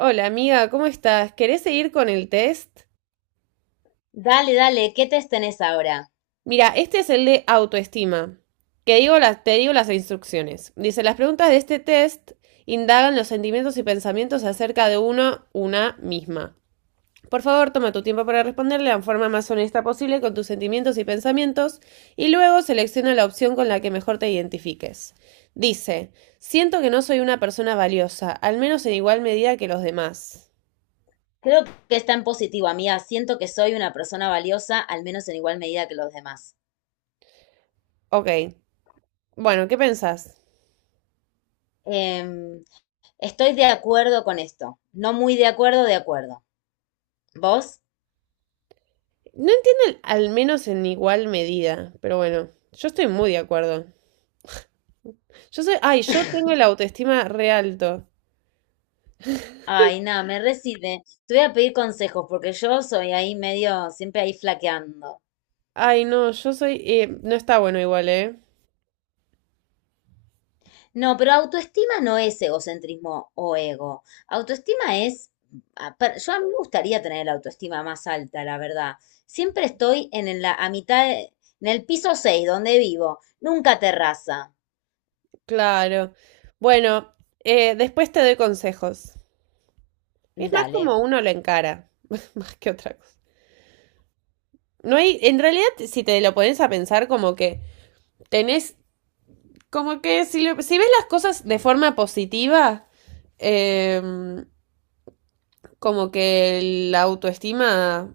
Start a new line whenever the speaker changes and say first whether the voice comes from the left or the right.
right: Hola amiga, ¿cómo estás? ¿Querés seguir con el test?
left: Dale, dale, ¿qué test tenés ahora?
right: Mira, este es el de autoestima. Te digo las instrucciones. Dice, las preguntas de este test indagan los sentimientos y pensamientos acerca de uno, una misma. Por favor, toma tu tiempo para responderle de la forma más honesta posible con tus sentimientos y pensamientos y luego selecciona la opción con la que mejor te identifiques. Dice, siento que no soy una persona valiosa, al menos en igual medida que los demás.
left: Creo que está en positivo, amiga. Siento que soy una persona valiosa, al menos en igual medida que los demás.
right: Ok. Bueno, ¿qué pensás?
left: Em, Estoy de acuerdo con esto. No muy de acuerdo, de acuerdo. ¿Vos?
right: No entiendo, al menos en igual medida, pero bueno, yo estoy muy de acuerdo. Yo soy, ay, yo tengo el autoestima re alto.
left: Ay, nada, me recibe. Te voy a pedir consejos porque yo soy ahí medio, siempre ahí flaqueando.
right: Ay, no, yo soy, no está bueno igual, ¿eh?
left: No, pero autoestima no es egocentrismo o ego. Autoestima es, yo a mí me gustaría tener la autoestima más alta, la verdad. Siempre estoy en la, a mitad, en el piso 6 donde vivo, nunca terraza.
right: Claro. Bueno, después te doy consejos. Es más
left: Dale.
right: como uno lo encara, más que otra cosa. No hay, en realidad, si te lo pones a pensar, como que tenés, como que si, si ves las cosas de forma positiva, em, como que la autoestima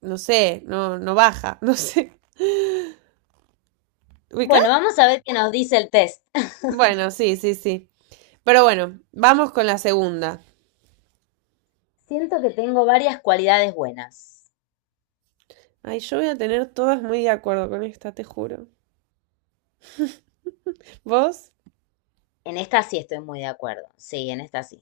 right: no sé, no baja, no sé.
left: Bueno,
right: ¿Ubicás?
left: vamos a ver qué nos dice el test.
right: Bueno, sí, sí, sí. Pero bueno, vamos con la segunda.
left: Siento que tengo varias cualidades buenas.
right: Ay, yo voy a tener todas muy de acuerdo con esta, te juro. ¿Vos?
left: En esta sí estoy muy de acuerdo. Sí, en esta sí.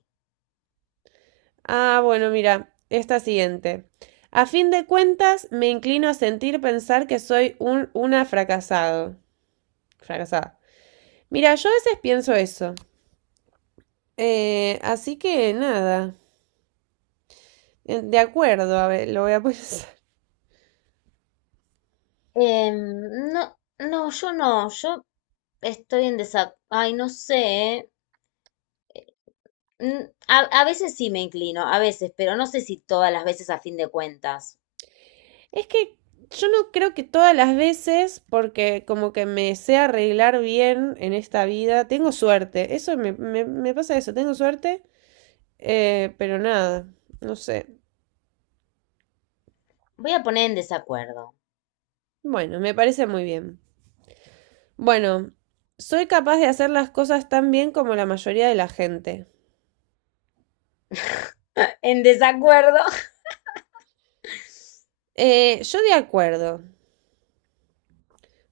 right: Ah, bueno, mira, esta siguiente. A fin de cuentas, me inclino a sentir pensar que soy una fracasado. Fracasada. Mira, yo a veces pienso eso. Así que nada. De acuerdo, a ver, lo voy a pensar.
left: No, no, yo estoy en desacuerdo. Ay, no sé. eh. A veces sí me inclino, a veces, pero no sé si todas las veces a fin de cuentas.
right: Es que yo no creo que todas las veces, porque como que me sé arreglar bien en esta vida, tengo suerte. Eso me pasa eso, tengo suerte, pero nada, no sé.
left: Voy a poner en desacuerdo.
right: Bueno, me parece muy bien. Bueno, soy capaz de hacer las cosas tan bien como la mayoría de la gente.
left: En desacuerdo.
right: Yo de acuerdo. O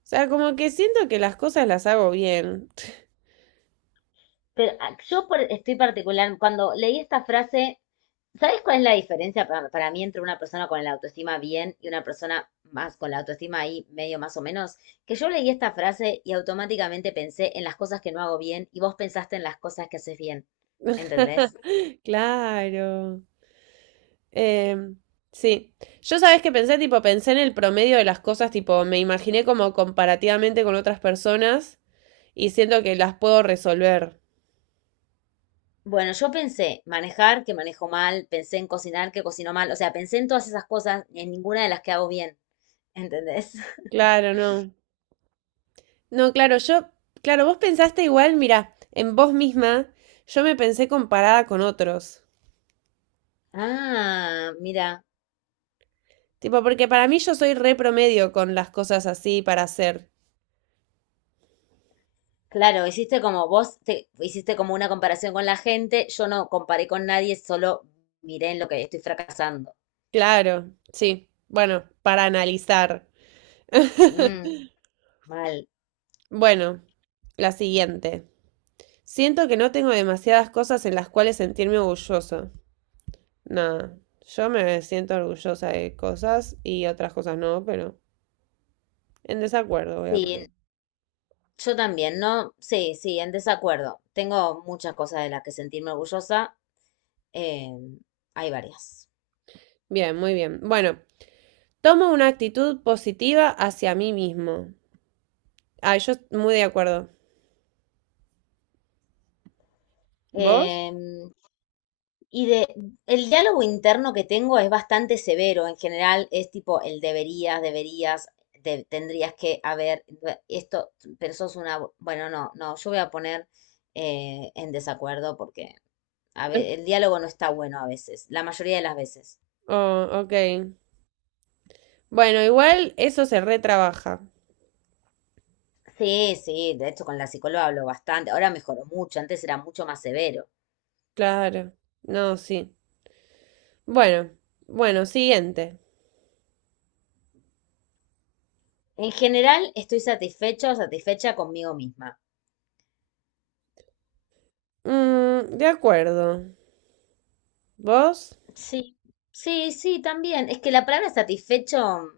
right: sea, como que siento que las cosas las hago bien.
left: Pero estoy particular, cuando leí esta frase. ¿Sabes cuál es la diferencia para mí entre una persona con la autoestima bien y una persona más con la autoestima ahí medio más o menos? Que yo leí esta frase y automáticamente pensé en las cosas que no hago bien y vos pensaste en las cosas que haces bien. ¿Entendés?
right: Claro. Em, sí. Yo sabes que pensé, tipo, pensé en el promedio de las cosas, tipo, me imaginé como comparativamente con otras personas y siento que las puedo resolver.
left: Bueno, yo pensé manejar, que manejo mal, pensé en cocinar, que cocino mal, o sea, pensé en todas esas cosas, en ninguna de las que hago bien. ¿Entendés?
right: Claro, no. No, claro, yo, claro, vos pensaste igual, mira, en vos misma, yo me pensé comparada con otros.
left: Ah, mira.
right: Tipo, porque para mí yo soy re promedio con las cosas así para hacer.
left: Claro, hiciste como una comparación con la gente, yo no comparé con nadie, solo miré en lo que estoy fracasando.
right: Claro, sí. Bueno, para analizar.
left: Mm, mal.
right: Bueno, la siguiente. Siento que no tengo demasiadas cosas en las cuales sentirme orgulloso. Nada, yo me siento orgullosa de cosas y otras cosas no, pero en desacuerdo voy a
left: Sí,
right: poner.
left: yo también, ¿no? Sí, sí, en desacuerdo. Tengo muchas cosas de las que sentirme orgullosa. eh, Hay varias.
right: Bien, muy bien. Bueno, tomo una actitud positiva hacia mí mismo. Ah, muy de acuerdo. ¿Vos?
left: Eh, Y de, el diálogo interno que tengo es bastante severo. En general es tipo el deberías, deberías, tendrías que haber, esto, bueno, no, no, yo voy a poner en desacuerdo porque el diálogo no está bueno a veces, la mayoría de las veces.
right: Oh, ok. Bueno, igual eso se retrabaja.
left: Sí, sí, de hecho con la psicóloga hablo bastante, ahora mejoró mucho, antes era mucho más severo.
right: Claro. No, sí. Bueno, bueno, siguiente.
left: En general estoy satisfecho o satisfecha conmigo misma.
right: Mm, de acuerdo. ¿Vos?
left: Sí, sí, sí, también. Es que la palabra satisfecho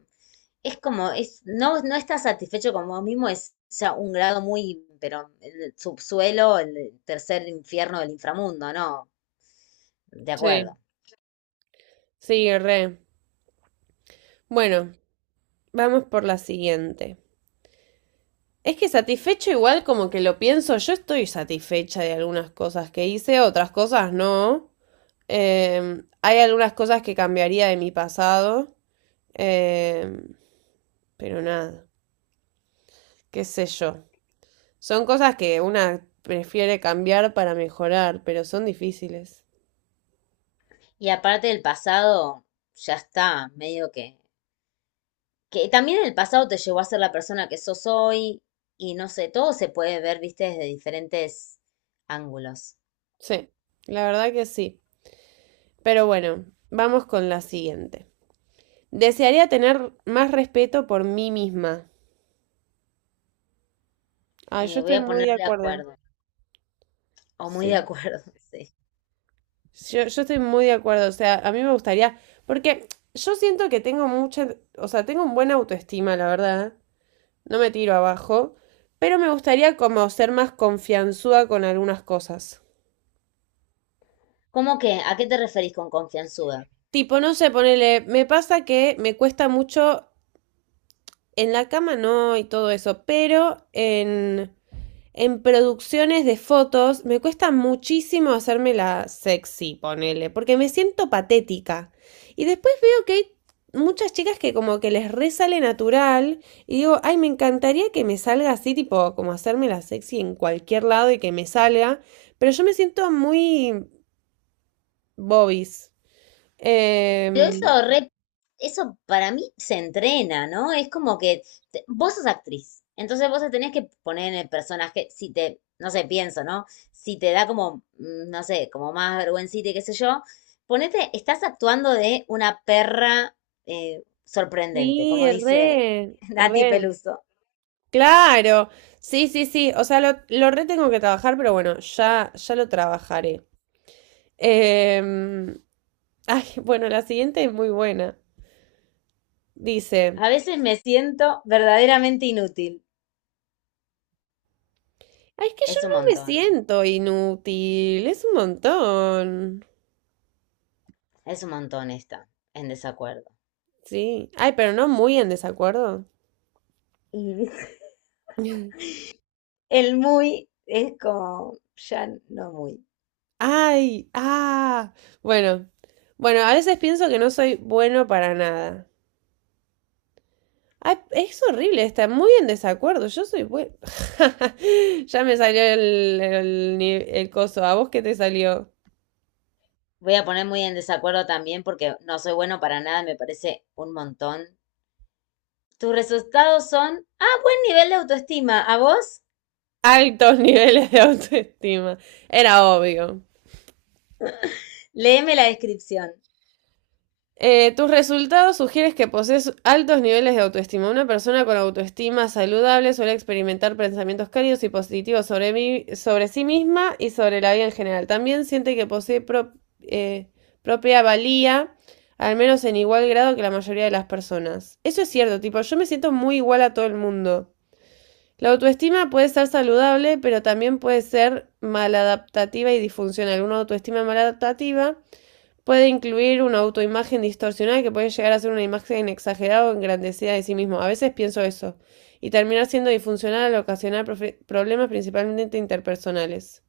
left: no, no está satisfecho con vos mismo, es ya un grado muy, pero el subsuelo, el tercer infierno del inframundo, ¿no? De
right: Sí.
left: acuerdo.
right: Sí, re. Bueno, vamos por la siguiente. Es que satisfecho igual como que lo pienso, yo estoy satisfecha de algunas cosas que hice, otras cosas no. Hay algunas cosas que cambiaría de mi pasado, em, pero nada, qué sé yo. Son cosas que una prefiere cambiar para mejorar, pero son difíciles.
left: Y aparte del pasado, ya está, medio que también el pasado te llevó a ser la persona que sos hoy, y no sé, todo se puede ver, viste, desde diferentes ángulos.
right: Sí, la verdad que sí. Pero bueno, vamos con la siguiente. Desearía tener más respeto por mí misma. Ah, yo
left: Voy
right: estoy
left: a
right: muy
left: poner
right: de
left: de
right: acuerdo.
left: acuerdo, o muy de
right: Sí.
left: acuerdo, sí.
right: Yo estoy muy de acuerdo. O sea, a mí me gustaría. Porque yo siento que tengo mucha. O sea, tengo un buena autoestima, la verdad. No me tiro abajo. Pero me gustaría como ser más confianzuda con algunas cosas.
left: ¿Cómo que? ¿A qué te referís con confianzuda?
right: Tipo, no sé, ponele. Me pasa que me cuesta mucho. En la cama no y todo eso. Pero en. En producciones de fotos me cuesta muchísimo hacerme la sexy, ponele, porque me siento patética. Y después veo que hay muchas chicas que como que les resale natural y digo, ay, me encantaría que me salga así, tipo, como hacerme la sexy en cualquier lado y que me salga, pero yo me siento muy bobis. Eh,
left: Pero eso para mí se entrena, ¿no? Es como que vos sos actriz, entonces vos te tenés que poner en el personaje, si te, no sé, pienso, ¿no? Si te da como, no sé, como más vergüencita y qué sé yo, ponete, estás actuando de una perra sorprendente, como
right: sí,
left: dice
right: re,
left: Nati
right: re.
left: Peluso.
right: Claro, sí, sí, sí, o sea, lo re tengo que trabajar, pero bueno, ya, ya lo trabajaré. Eh, Ay, bueno, la siguiente es muy buena. Dice,
left: A veces me siento verdaderamente inútil.
right: "Ay, es que yo
left: Es un
right: no me
left: montón,
right: siento inútil, es un montón.
left: es un montón esta, en desacuerdo.
right: Sí. Ay, pero no muy en desacuerdo.
left: Y el muy es como ya no muy.
right: Ay, ah, bueno. Bueno, a veces pienso que no soy bueno para nada. Ay, es horrible, está muy en desacuerdo. Yo soy bueno. Ya me salió el, ni- el coso. ¿A vos qué te salió?
left: Voy a poner muy en desacuerdo también porque no soy bueno para nada, me parece un montón. Tus resultados son, buen nivel de autoestima. ¿A vos?
right: Altos niveles de autoestima. Era obvio.
left: Léeme la descripción.
right: Tus resultados sugieren que posees altos niveles de autoestima. Una persona con autoestima saludable suele experimentar pensamientos cálidos y positivos sobre sí misma y sobre la vida en general. También siente que posee eh, propia valía, al menos en igual grado que la mayoría de las personas. Eso es cierto, tipo, yo me siento muy igual a todo el mundo. La autoestima puede estar saludable, pero también puede ser maladaptativa y disfuncional. Una autoestima maladaptativa puede incluir una autoimagen distorsionada que puede llegar a ser una imagen exagerada o engrandecida de sí mismo. A veces pienso eso, y terminar siendo disfuncional al ocasionar problemas principalmente interpersonales.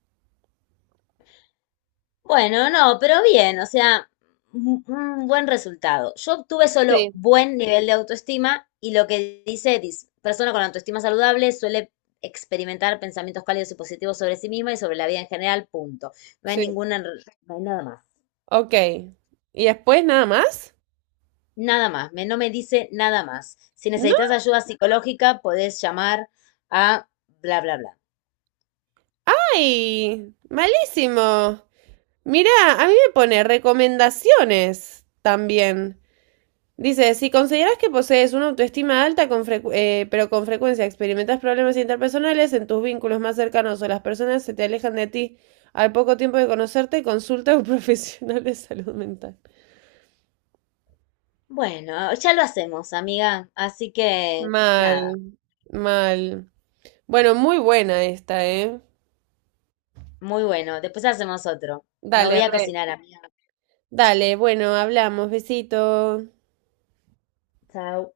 left: Bueno, no, pero bien, o sea, un buen resultado. Yo obtuve solo
right: Sí,
left: buen nivel de autoestima y lo que dice, persona con autoestima saludable suele experimentar pensamientos cálidos y positivos sobre sí misma y sobre la vida en general, punto. No hay
right: sí.
left: ninguna, no hay nada más.
right: Ok. ¿Y después nada más?
left: Nada más, no me dice nada más. Si
right: No.
left: necesitas ayuda psicológica, podés llamar a bla, bla, bla.
right: ¡Ay! Malísimo. Mirá, a mí me pone recomendaciones también. Dice, si consideras que posees una autoestima alta, pero con frecuencia experimentas problemas interpersonales en tus vínculos más cercanos o las personas se te alejan de ti al poco tiempo de conocerte, consulta a un profesional de salud mental.
left: Bueno, ya lo hacemos, amiga. Así que, nada,
right: Mal, mal. Bueno, muy buena esta, ¿eh?
left: muy bueno. Después hacemos otro. Me
right: Dale,
left: voy a
right: re.
left: cocinar, amiga.
right: Dale, bueno, hablamos, besito.
left: Chao.